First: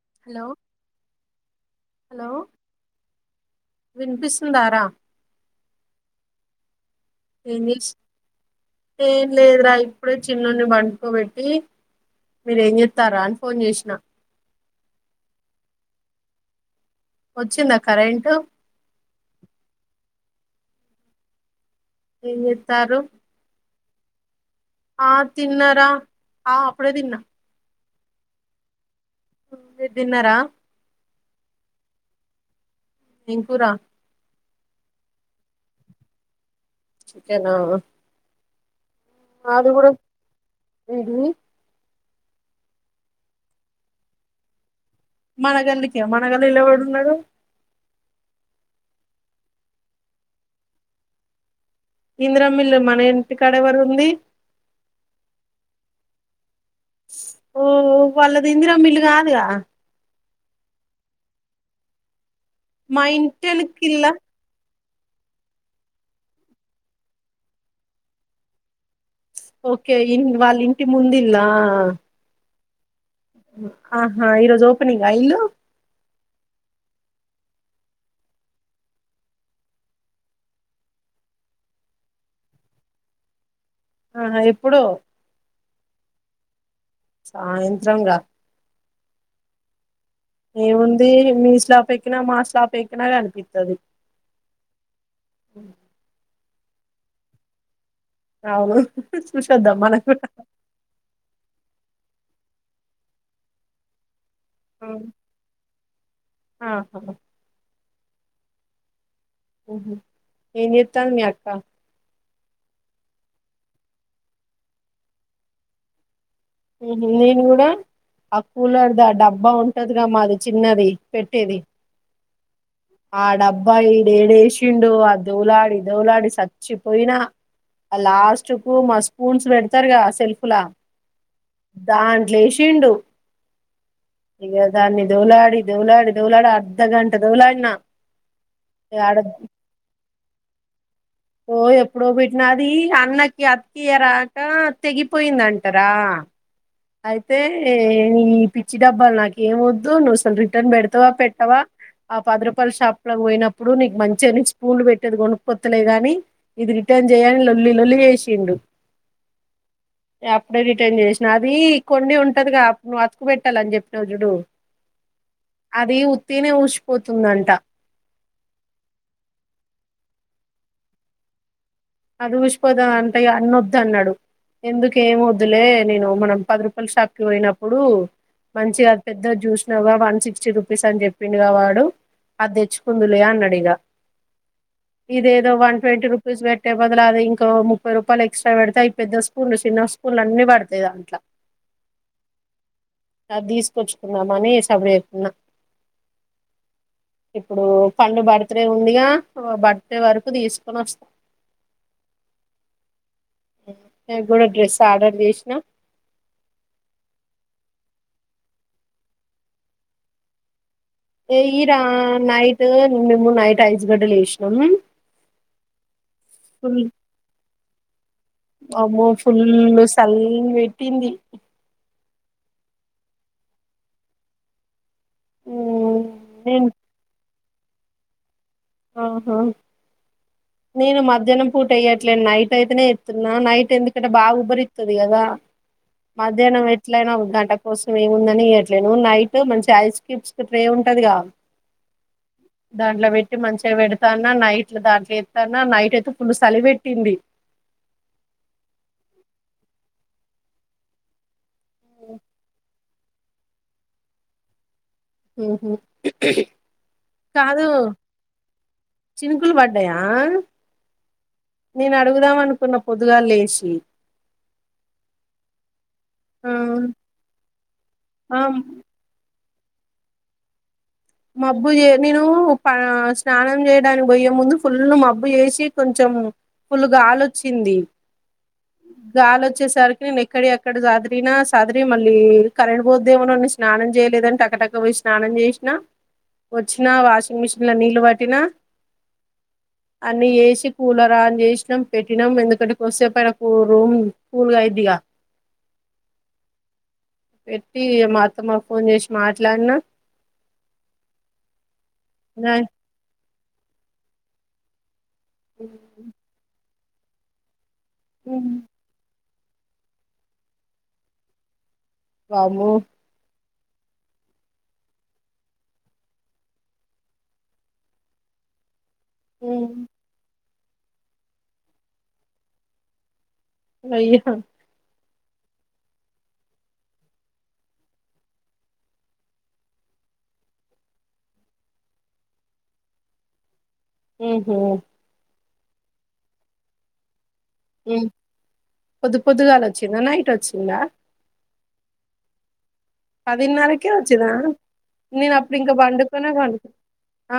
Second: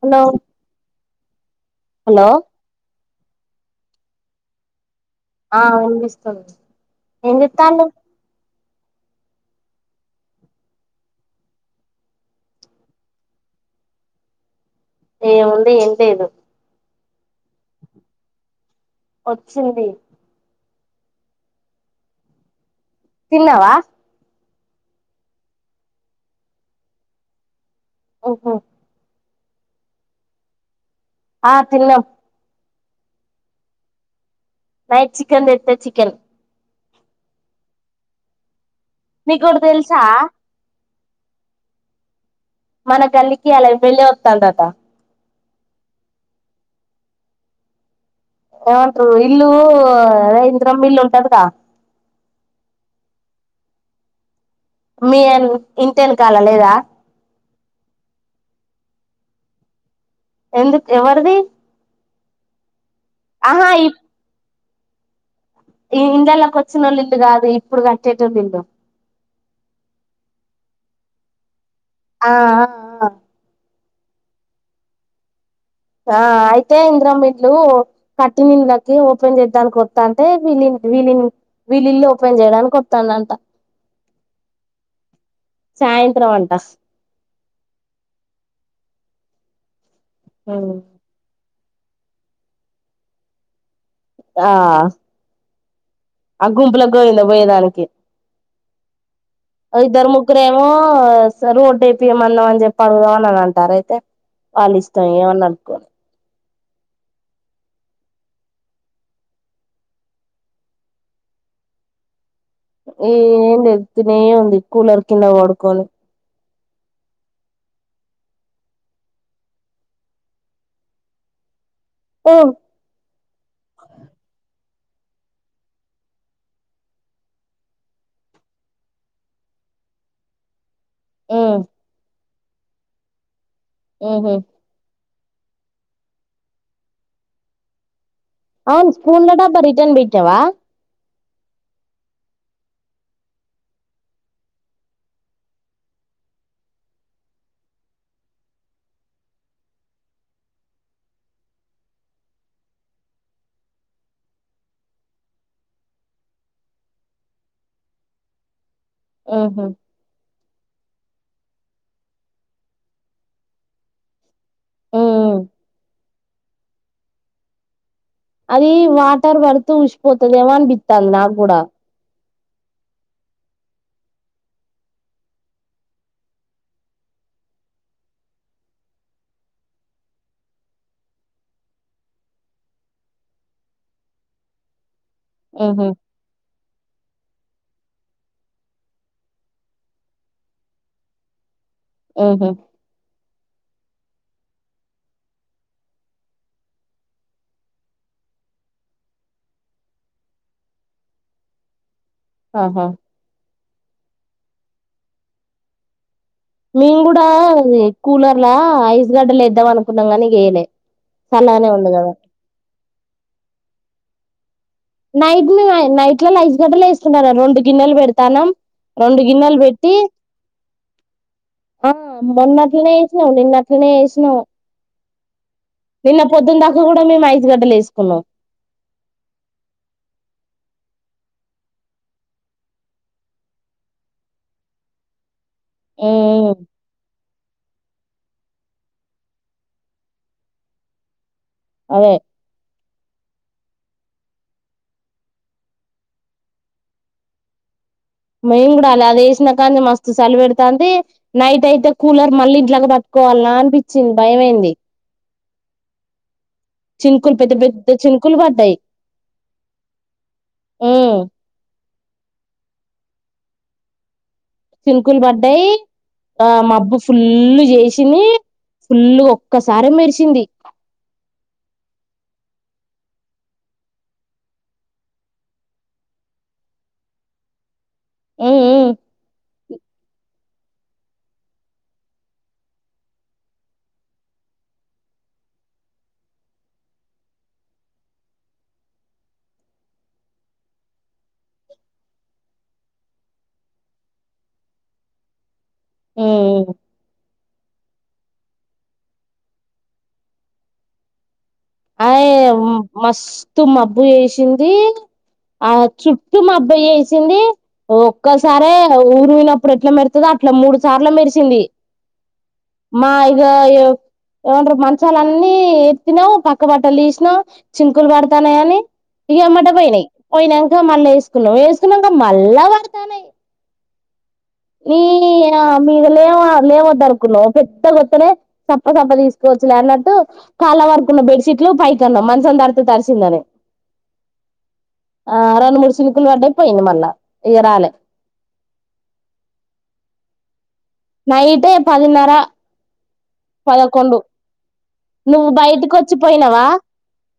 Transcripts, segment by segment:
hello hello వినిపిస్తుందరా ఆ వినిపిస్తుంది ఏం చెత్తండ్లు ఏం లేదురా ఇప్పుడే చిన్నోని పండుకోబెట్టి మీరు ఏం చెత్తంరా అని ఫోన్ చేసీన ఏముంది ఏం లేదు వచ్చింద కరెంటు వచ్చింది ఏం చెత్తారృ తిన్నవా ఆ తిన్నరా ఆ అప్పుడే తిన్న ఓహో మీరు తిన్నరా ఆ తిన్నం ఏం కూర నైట్ చికెన్ తెతే చికెన్ చికెనా నిగొకటి తెలుసా ఇది మన గల్లికి అలా వెళ్ళి వత్తాందట మన గల్లికి ఆ మన గల్లిలొ ఎవడు ఉన్నాడు ఏమంటారు ఇల్లు రైంద్రం మిల్లు ఉంటదిగా ఇంద్రా మిల్ మన ఇంటి కాడ ఎవడు ఉంది మీ ఎన్ ఇంటి వెనకాల లేదా ఓహో వాళ్ళది ఇందిరా మిల్లు కాదుగా ఎందుకు ఎవరిది మా ఇంటి ఆహా ఎనుకిలా ఈ ఇండ్లలోకి వచ్చినోళ్ళ ఇల్లు కాదు ఇప్పుడు కట్టేటోల్ల ఇల్లు ఓకే ఇన్ వాళ్ళ ఇంటి ముందిల్లా ఆ ఆ ఆ ఆహా ఈరోజు ఓపెనింగా ఇల్లు ఆ అయితే ఇంద్రంమిల్లు కట్టి నిళ్ళకి ఓపెన్ చేద్దానికి కొత్తాంటే వీ వీళ వీళ్ళల్లు ఓపెన్ చేయడానికి కొతాండంట ఆ ఎప్పుడో సాయంత్రం అంట సాయంత్రంగా ఏముంది మీ స్లా పెక్కినా మా స్లాపెక్కినా కనిపితది ఆ గుంపులో గోవింద పోయేదానికి అవును చూసొద్దాం ఆ మనం ఇద్దరు కూడా ముగ్గురేమో సార్ రోడ్ అయిపియ సంబందం అని చెప్పాడుదా అన్ని అంటారా అయితే వాళ్ళ ఇష్టం ఏమన్నా అనుకోని ఆహా ఉహు ఏం చెత్తంది మీ అక్క ఏంది తినే ఉంది కూలర్ కింద పడుకొని ఉహుమ్ నేను కూడా ఆ కూలర్ దా డబ్బా ఉంటదిగా మాది చిన్నది పెట్టేది ఆ డబ్బా ఈడు యడేషి దిండు ఆ దౌలాడి దౌలాడి సచ్చిపోయినా లాస్ట్ కు మా స్పూన్స్ పెడతారు కద ఆ సెల్ఫ్ లా దాన్ లే షిండు ఇదే దాన్ని దౌలాడి దౌలాడి దౌలాడి అర్ధఘంట దౌలాడి నా అవును స్కూల్ డబ్బా రిటర్న్ బట్టి టవా ఓ ఎప్పుడో బెట్టిన అది అన్నకి అతికియరాక తెగిపోయిందంటారా అయితే ఈ పిచ్చి డబ్బాలు నాక ఏమొద్దు నువ్వు అసలు రిటర్న్ పెడతావా పెట్టావా ఆ పదరూపాయల షాప్ లో పోయినప్పుడు నీకు మంచిగాని స్పూలు పెట్టేది కొనుకుపోత్తలేగాని ఇది రిటర్న్ చేయని లొల్లి లొల్లి చేసిండు ఇగ అప్పుడే రిటర్న్ చేసి అవి కొన్ని ఉంటదిగా నువు అతుకు పెట్టాల అని చెప్పినవు జుడు అది ఉత్తిగనే ఉష్ పోతుందంట అది వాటర్ బడుతూ ఉషిపోతుదేమో అని బిత్తంది నాకు కూడా అదిగిసిపోదా అంటే అన్న వద్దు అన్నాడు ఎందుకు ఏమ వద్దులే నేను మనం పది రూపాయల షాప్కి పోయినప్పుడు మంచిగా అది పెద్ద చూసినావ్గా వన్ సిక్స్టీ రూపీస్ అని చెప్పిండగా వాడు అది తెచ్చుకుందులే అన్నాడు ఇగ ఇదేదో వన్ ఉహు ట్వంటీ రూపీస్ పెట్ వదలాది ఇంకా ముప్పై రూపాయలు ఎక్స్ట్రా పెడితే ఈ పెద్ద స్పూన్లు చిన్న స్పూన్లు అన్ని పడతాయి దాంట్లా ఉహు అద్దిసుకుచ్చ దమని సబరి చేతున్నా ఇప్పుడు పండు బర్త్డే ఉందిగా బర్త్డే వరకు తీసుకొని వస్తాం ఆహా డే గూడా డ్రెస్ ఆర్డర్ చేసినా మేము గూడా కూలర్లా ఐస్ గడ్డలేద్దాం అనుకున్నాం గానీ యేయలే ఏ ఈరా నైట్ మిమ్ నైట్ ఐసు గడ్లు ఏసీ సినాం నైట్ మే నైట్లలఐస్ గడ్డలు వేస్తుంట రెండు గిన్నెలు పెడతానం అమ్మో రెండు ఫుల్ గిన్నెలు పెట్టి సల్ల్ పెట్టింది ఆ మొన్న నిన్న వేసిన నిన్న అట్లానే వేసిన మ్ నిన్న పొద్దున్న నేను దాకా కూడా మేము ఐసుగడ్డలే వేసాం ఫల ఆహా నేను మధ్యాహ్నం పూటయ్యట్లేను నైట్ అయితేనే ఎత్తున్నా నైట్ ఎందుకంటే బాగా ఉబ్బరిత్తది గదా ఉమ్ మధ్యాహ్నం ఎట్లయినా ఒక గంట కోస ఏముందని చేయట్లేను్ నైట్ మంచి ఐస్ క్యూబ్స్ కి ట్రే ఉంటదిగా అదే దాంట్లో పెట్టి మంచిగా పెడు తన్న నైట్ల దా న్నా నైట్ అయితే ఫుల్ సలి పెట్టింది మేం గూడా అలానే లేసినకాని మస్తం సల్ పెడుతంది నైట్ అయితే కూలర్ మళ్ళీ ఇట్లా కోవాల అనిపించింది భయంమైంది ఊ హు చిన్కుల్ పెద్ద పెద్ద చిన్కులు బడ్డయి చినుకులు పడ్డాయా ఉమ్ నేను అడుగుదాం అనుకున్న పొద్దుగా లేసి చినుకులు పడ్డాయి ఆ మబ్బు ఫుల్లు చేశింది ఆ ఫుల్లు ఒక్కసారి మెరిశింది మబ్బు ఏ నేను ప స్నానం చేయడానికి పోయే ముందు ఫుల్ మబ్బు చేసి కొంచెం ఫుల్ గాలొచ్చింది ఉమ్ ఉమ్ గాలొచ్చేసరికి నేను ఎక్కడియిఅక్క ఇక్కడ సదరిన సదిరి మళ్ళీ కరంట్ బోద్దేమోనని స్నానం చేయలేదని టకటక పొయి స్నానం చేసినా వచ్చినా వాషింగ్ మిషిన్ల నీళ్ళు పట్టినా అన్ని చేసి కూలర్ ఆన్ చేసినం పెట్టినం ఎందుకంటే కాస్సేపైన రూమ్ కూల్గా అయిద్దిగా ఆ పెట్టి మా అత్తమకు ఫోన్ చేసి మాట్లాడిన అయ మస్ త్తు మబ్బు చేశింది ఆ చుట్టు మాబ్ బ్బ చేశింది ఒక్కసారే పోయినప్పుడు ఎట్లా మెర్త్దో అట్ల మూడు సార్ల మెరిశింది వామ్మో ఇ ఏమంటరు మంచాలన్నీ ఎత్తిన పక్క పక్క బట్టలు తీసినా చింకులు పడతానయని ఇగ ఎంబటే పోయినయి పొయినంక మళ్ళ ఏసుకున్నం వేసుకున్నక మళ్ళా వాడతానయి అయ్యా ఈ మీద లేవా లేవద్దరుకున్నము పెద్ద కొత్తనే సప్ప సప్ప తీసుకోవచ్చులే అన్నట్టు కాళ్ళ వరకున్న బెడ్ షీట్లు పైకిన్నము మంచం తడ్తే తడిశిందని ఊహూ హో ఆ రండు మూడు శిలుకులు పడ్డయి పోయింది మళ్ళా ఇగ రాలే పొద్దు పొద్దు గాల వచ్చిందా నైట్ వచ్చిందా నైటే పదిన్నర పదిన్నరకే పదకొండు వచ్చిందా నేను నువ్వు అప్పుడు ఇంకా బయటకి బండుకోనే బండు వచ్చిపోయినావా ఆ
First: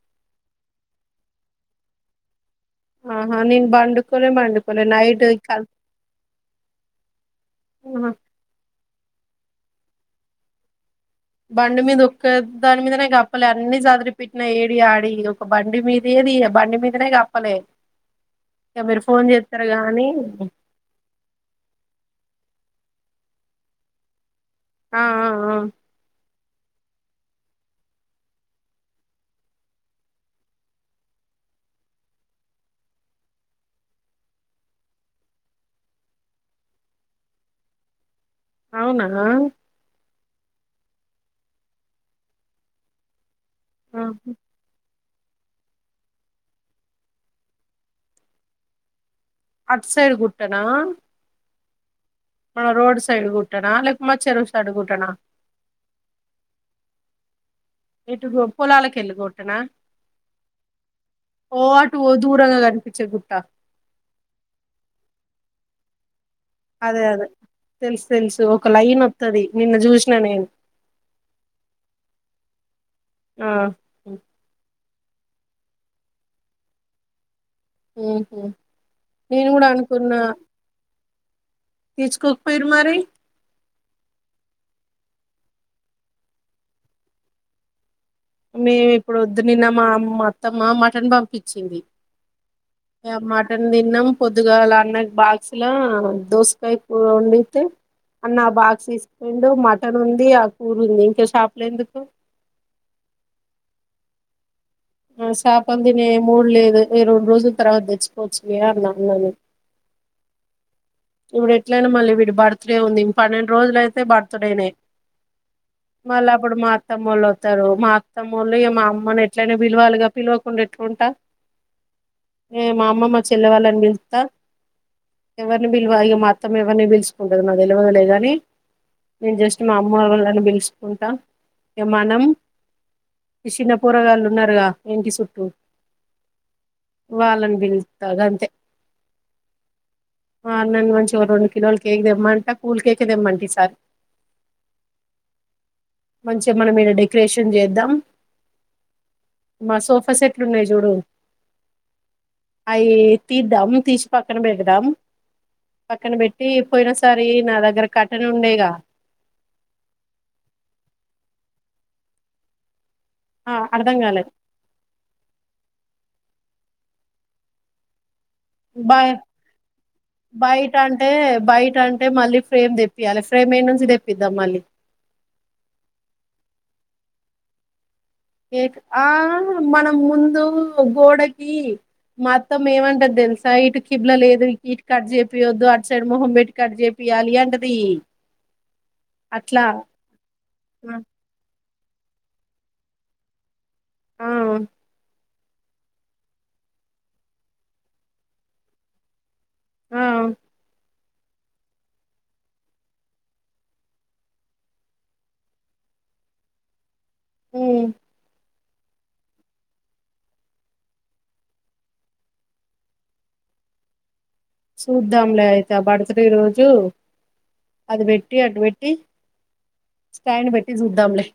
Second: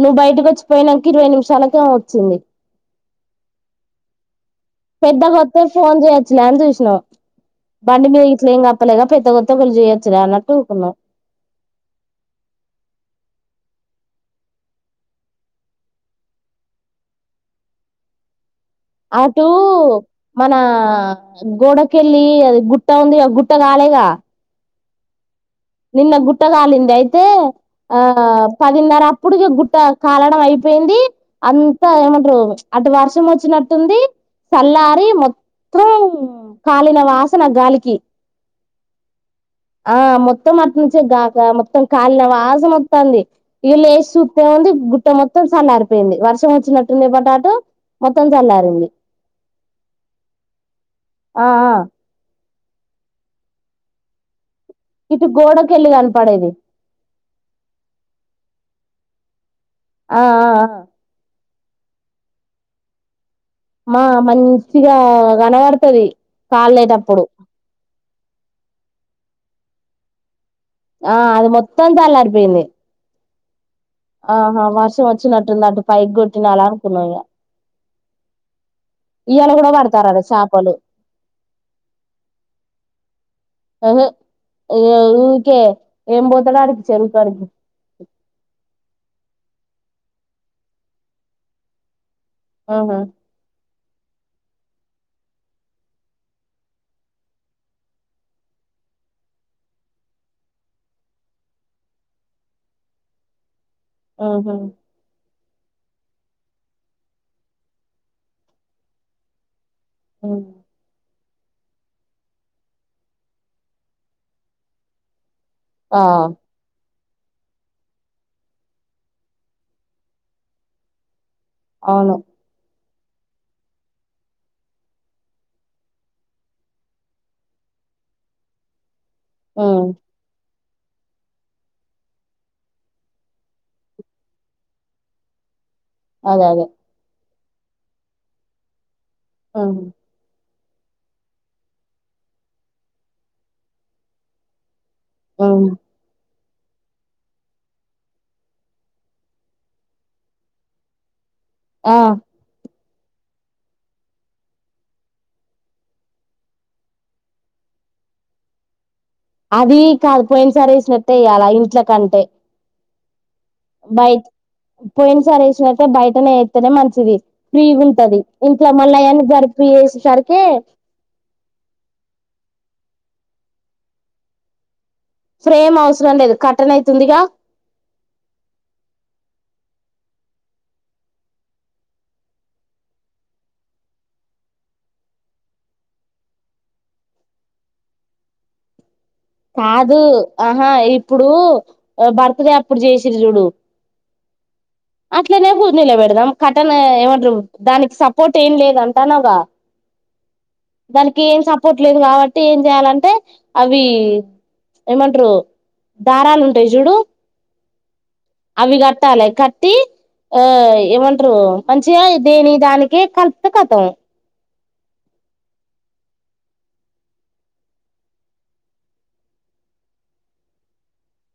నువ్వు బయటకు వచ్చిపోయినాక ఇరవై నిమిషాలకేమో వచ్చింది ఆహా నిను బండుకోనే బండుకోలే నైట్ ఈ పెద్దగొత్తే కల్ ఫోన్ చేయొచ్చులే అని చూసినాం బండి మీద గిట్లేం కప్పలేదా పెద్దగొచ్చే చేయొచ్చుగా అన్నట్టు ఊకున్నం బండి మీద ఒక్క దాని మీదనే గప్పలేదు అన్ని చదరి పెట్టిన ఏడి ఆడి ఒక బండి మీదియే తియ్య బండి మీదనే కప్పలే ఇక మీరు ఫోన్ అటూ చేస్తారు గానీ మన గోడకెళ్ళి అది గుట్ గుట్ట ఉంది గ గుట్ట కాలేగా ఆ ఆ ఆ నిన్న గుట్ గుట్ట కాలింది అయితే ఆ పదిన్నరప్పుడు ఇగ గుట్ట కాలడమయిపోయింది అంత ఏమంటరు అటు వర్షమొచ్చినట్టుంది తల్లారి మొత్తం కాలిన వాసన గాలికి అవునా ఆ మొత్తం అట్నుంచే గాక మొత్తం కాళిన వాసన ఒత్తంది ఈల్లు ఏసి పొందె గు ట్ట మొత్తం చల్లారిపోయింది వర్షం వచ్చినట్టుంది పటాట మొత్తం చల్లారింది అట్ సైడ్ కుట్టనా ఆ అ మన రోడ్ సైడ్ కుట్టనా లే మ చార ఇటు గోడకెల్లి కనపడేది ఎటు పొలాలకెళ్ళ కొట్టనా ఆ ఆ టు దూరంగ కనిపించ గుట్ట మా మంచిగ కనబడతది అదే అదే తెలుసు తెలుసు ఒక లైన్ స్తది నిన్న చూసిన నేను ఆ అది మొత్తం చల్లారిపోయింది ఆ ఆహా వా వచ్చినటుంద అటు పైక్ కొటినలా అనుకున్నా ఇగ మ్ హు నేను ఇయ్యాల కూడా అనుకున్నా పడతారట చేపలు తీసుకోకపోయిరు మరి అహ ఇగ ఊకే ఎం పోతడా లే అనిపించ చెరువుకాడికి మేము ఇప్పుడు వద్దు నిన్న మా మాత్తమ్మ మటన్ పంపిచ్చింది ఆహా ఎ మాట తిన్నాం పొద్దుగాల అన్నం బాక్స్ లా దోసకాయ కూర వండితే, అన్న ఆ బాక్స్ తీసుకోండు మటన్ ఉంది, ఆ కూర ఉంది ఇంక షాప్ లో ఎందుకు ఓహో ఆ శాపల్ తినే మూడు లేదు ఈ రెండు రోజుల తర్వాత తెచ్చుకోవచ్చు లే అన్నాను ఆ ఇవ్డు ఎట్లయినా మళ్ళీ ఇవ్డు బర్త్డే ఉంది పన్నెండు రోజులయితే బర్త్డేనే ఆ మళ్ళీ అప్పుడు మా అత్తమ్మ వాళ్ళు వతారు మా అత్తమ్ముళ్ళు ఇ మా అమ్మను ఎట్లయినా పిలువాలిగ పిలవకుండ ఎట్లుంటా అవును ఏ మా అమ్మమ్మ చెల్లె వాళ్ళనిపిలుత్త ఎవరు పిల్వ ఇక మా అత్తమ్మ ఎవరిని పిలుచుకుంటది మా తెల్వదు లె గాని నేను జస్ట్ మా ఉమ్ అమ్మ వాళ్ళని పిలుచు ఉంటా ఇగ మనం చిన్న పోరగాళ్లున్నారుగా ఇంటి సుట్టూ అదె అదె వాళ్ళని పిలుస్తాది అంతె ఆ మార్నన్ మంచి ఒక రొండు కిలోలు కేక్ దెమ్మంట కూల్ కేకె దెమ్మంట ఈసారి ఆ మంచిగ మనం ఈడ డెకరేషన్ చేద్దాం మా సోఫా సెట్లున్నాయి సూడు ఆ అయ్ తీద్దాం తీసి పక్కన బెడదాం పక్కన పెట్టి పోయిన సారి నా దగ్గర కర్టెన్ న ఉండేగా అది కాదు పోయిన సారి వేసినట్టే వేయ్యాల ఇంట్ల కంటే ఆ అర్ధం బయ కాలే పోయిన సారి వేసినట్టే బయటనే నే మంచిది ఫ్రీగ ఉంటది ఇంట్లో మళ్ళ బయ అయన్ని జరిపి వేసేసరికి బయట అంటే బయట అంటే మళ్ళీ ఫ్రేమ్ తె పియాలి ఫ్రేమ్ ఏడ నుంచి తెప్పిదాం మళ్ళీ ఫ్రేమ్ అవసరం లేదు కర్టైన్ అయితే ఉందిగా కేక్ ఆ మనం ముందు గోడకి మా అత్తమ్మ ఏమంటది తెలుసా ఇటు కిబ్ల లేదు ఇటు కట్ చేపియొద్దు అటు సైడ్ మొహం పెట్టి కట్ చేపియాలి అంటది అట్లా కాదు ఆహా ఆ ఇప్పుడు బర్త్డే అప్పుడు చేసిరి చూడు ఆ హ్ అట్లనే కుంది లొ పెడదాం కర్టైన్ ఏమంటరు దానికి సపోర్ట్ ఏం లేద అంటానవ్ గ ఆ దానికి ఏం సపోర్ట్ లేదు కాబట్టి ఏం చెయాలంటే అవి ఏమంటరు దారాలు ఉంటాయి చూడు ఉమ్ అవి కట్టాలి కట్టి ఆ ఏమంటరు మంచిగా దేని దానినకి కలిపితే కతం చూద్దాంలే అయితే ఆ బర్త్డే రోజు అది పెట్టి అటు పెట్టి స్టాండ్ పెట్టి చూద్దాంలే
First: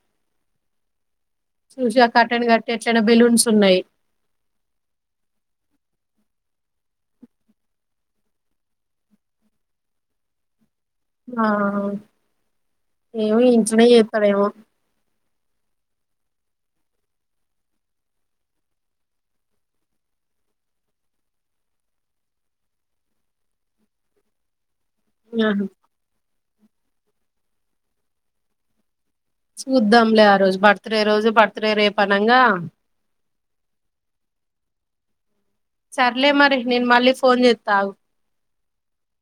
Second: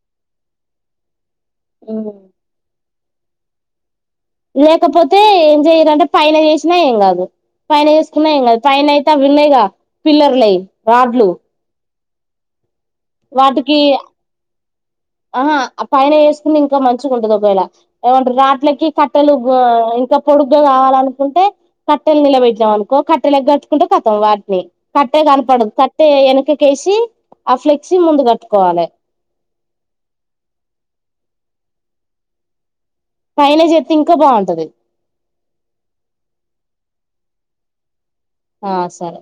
చూసి ఆ కర్టైన్ కట్టే చానా బెలూన్స్ ఉన్నాయి లేకపోతే ఏం చెయలంటే పైన చేసినా ఏం కాదు పైన చేసుకున్నా ఏం కాదు పైన అయితే అవి ఉన్నాయిగా పిల్లర్లవి ఆ ఏమో వాటికి ఇంట్లోనే చేతడేమో ఆహా ఆ పైన వేసుకుని ఇంకా మంచిగా ఉంటది ఒకవేళ ఏమంటరు రాట్లకి కట్టెలు ఇంకా పొడుగ్గా కావాలనుకుంటే కట్టెలు నిలబెట్టినం అనుకో కట్టెలు ఎగట్చుకుంటే కతం వాటిని కట్టే ఆహా, కనపడదు కట్టే ఎనుకకి క్కేసి ఆ ఫ్లెక్సీ ముందు కట్టుకోవాలి చూద్దాంలే ఆ రోజు బర్త్డే రోజు బర్త్ డే రేపనంగా పైన చెత్తే ఇంకా బాగుంటది సర్లే మరి నేను మళ్ళీ ఫోన్ చెత్త ఆగు ఆ సరే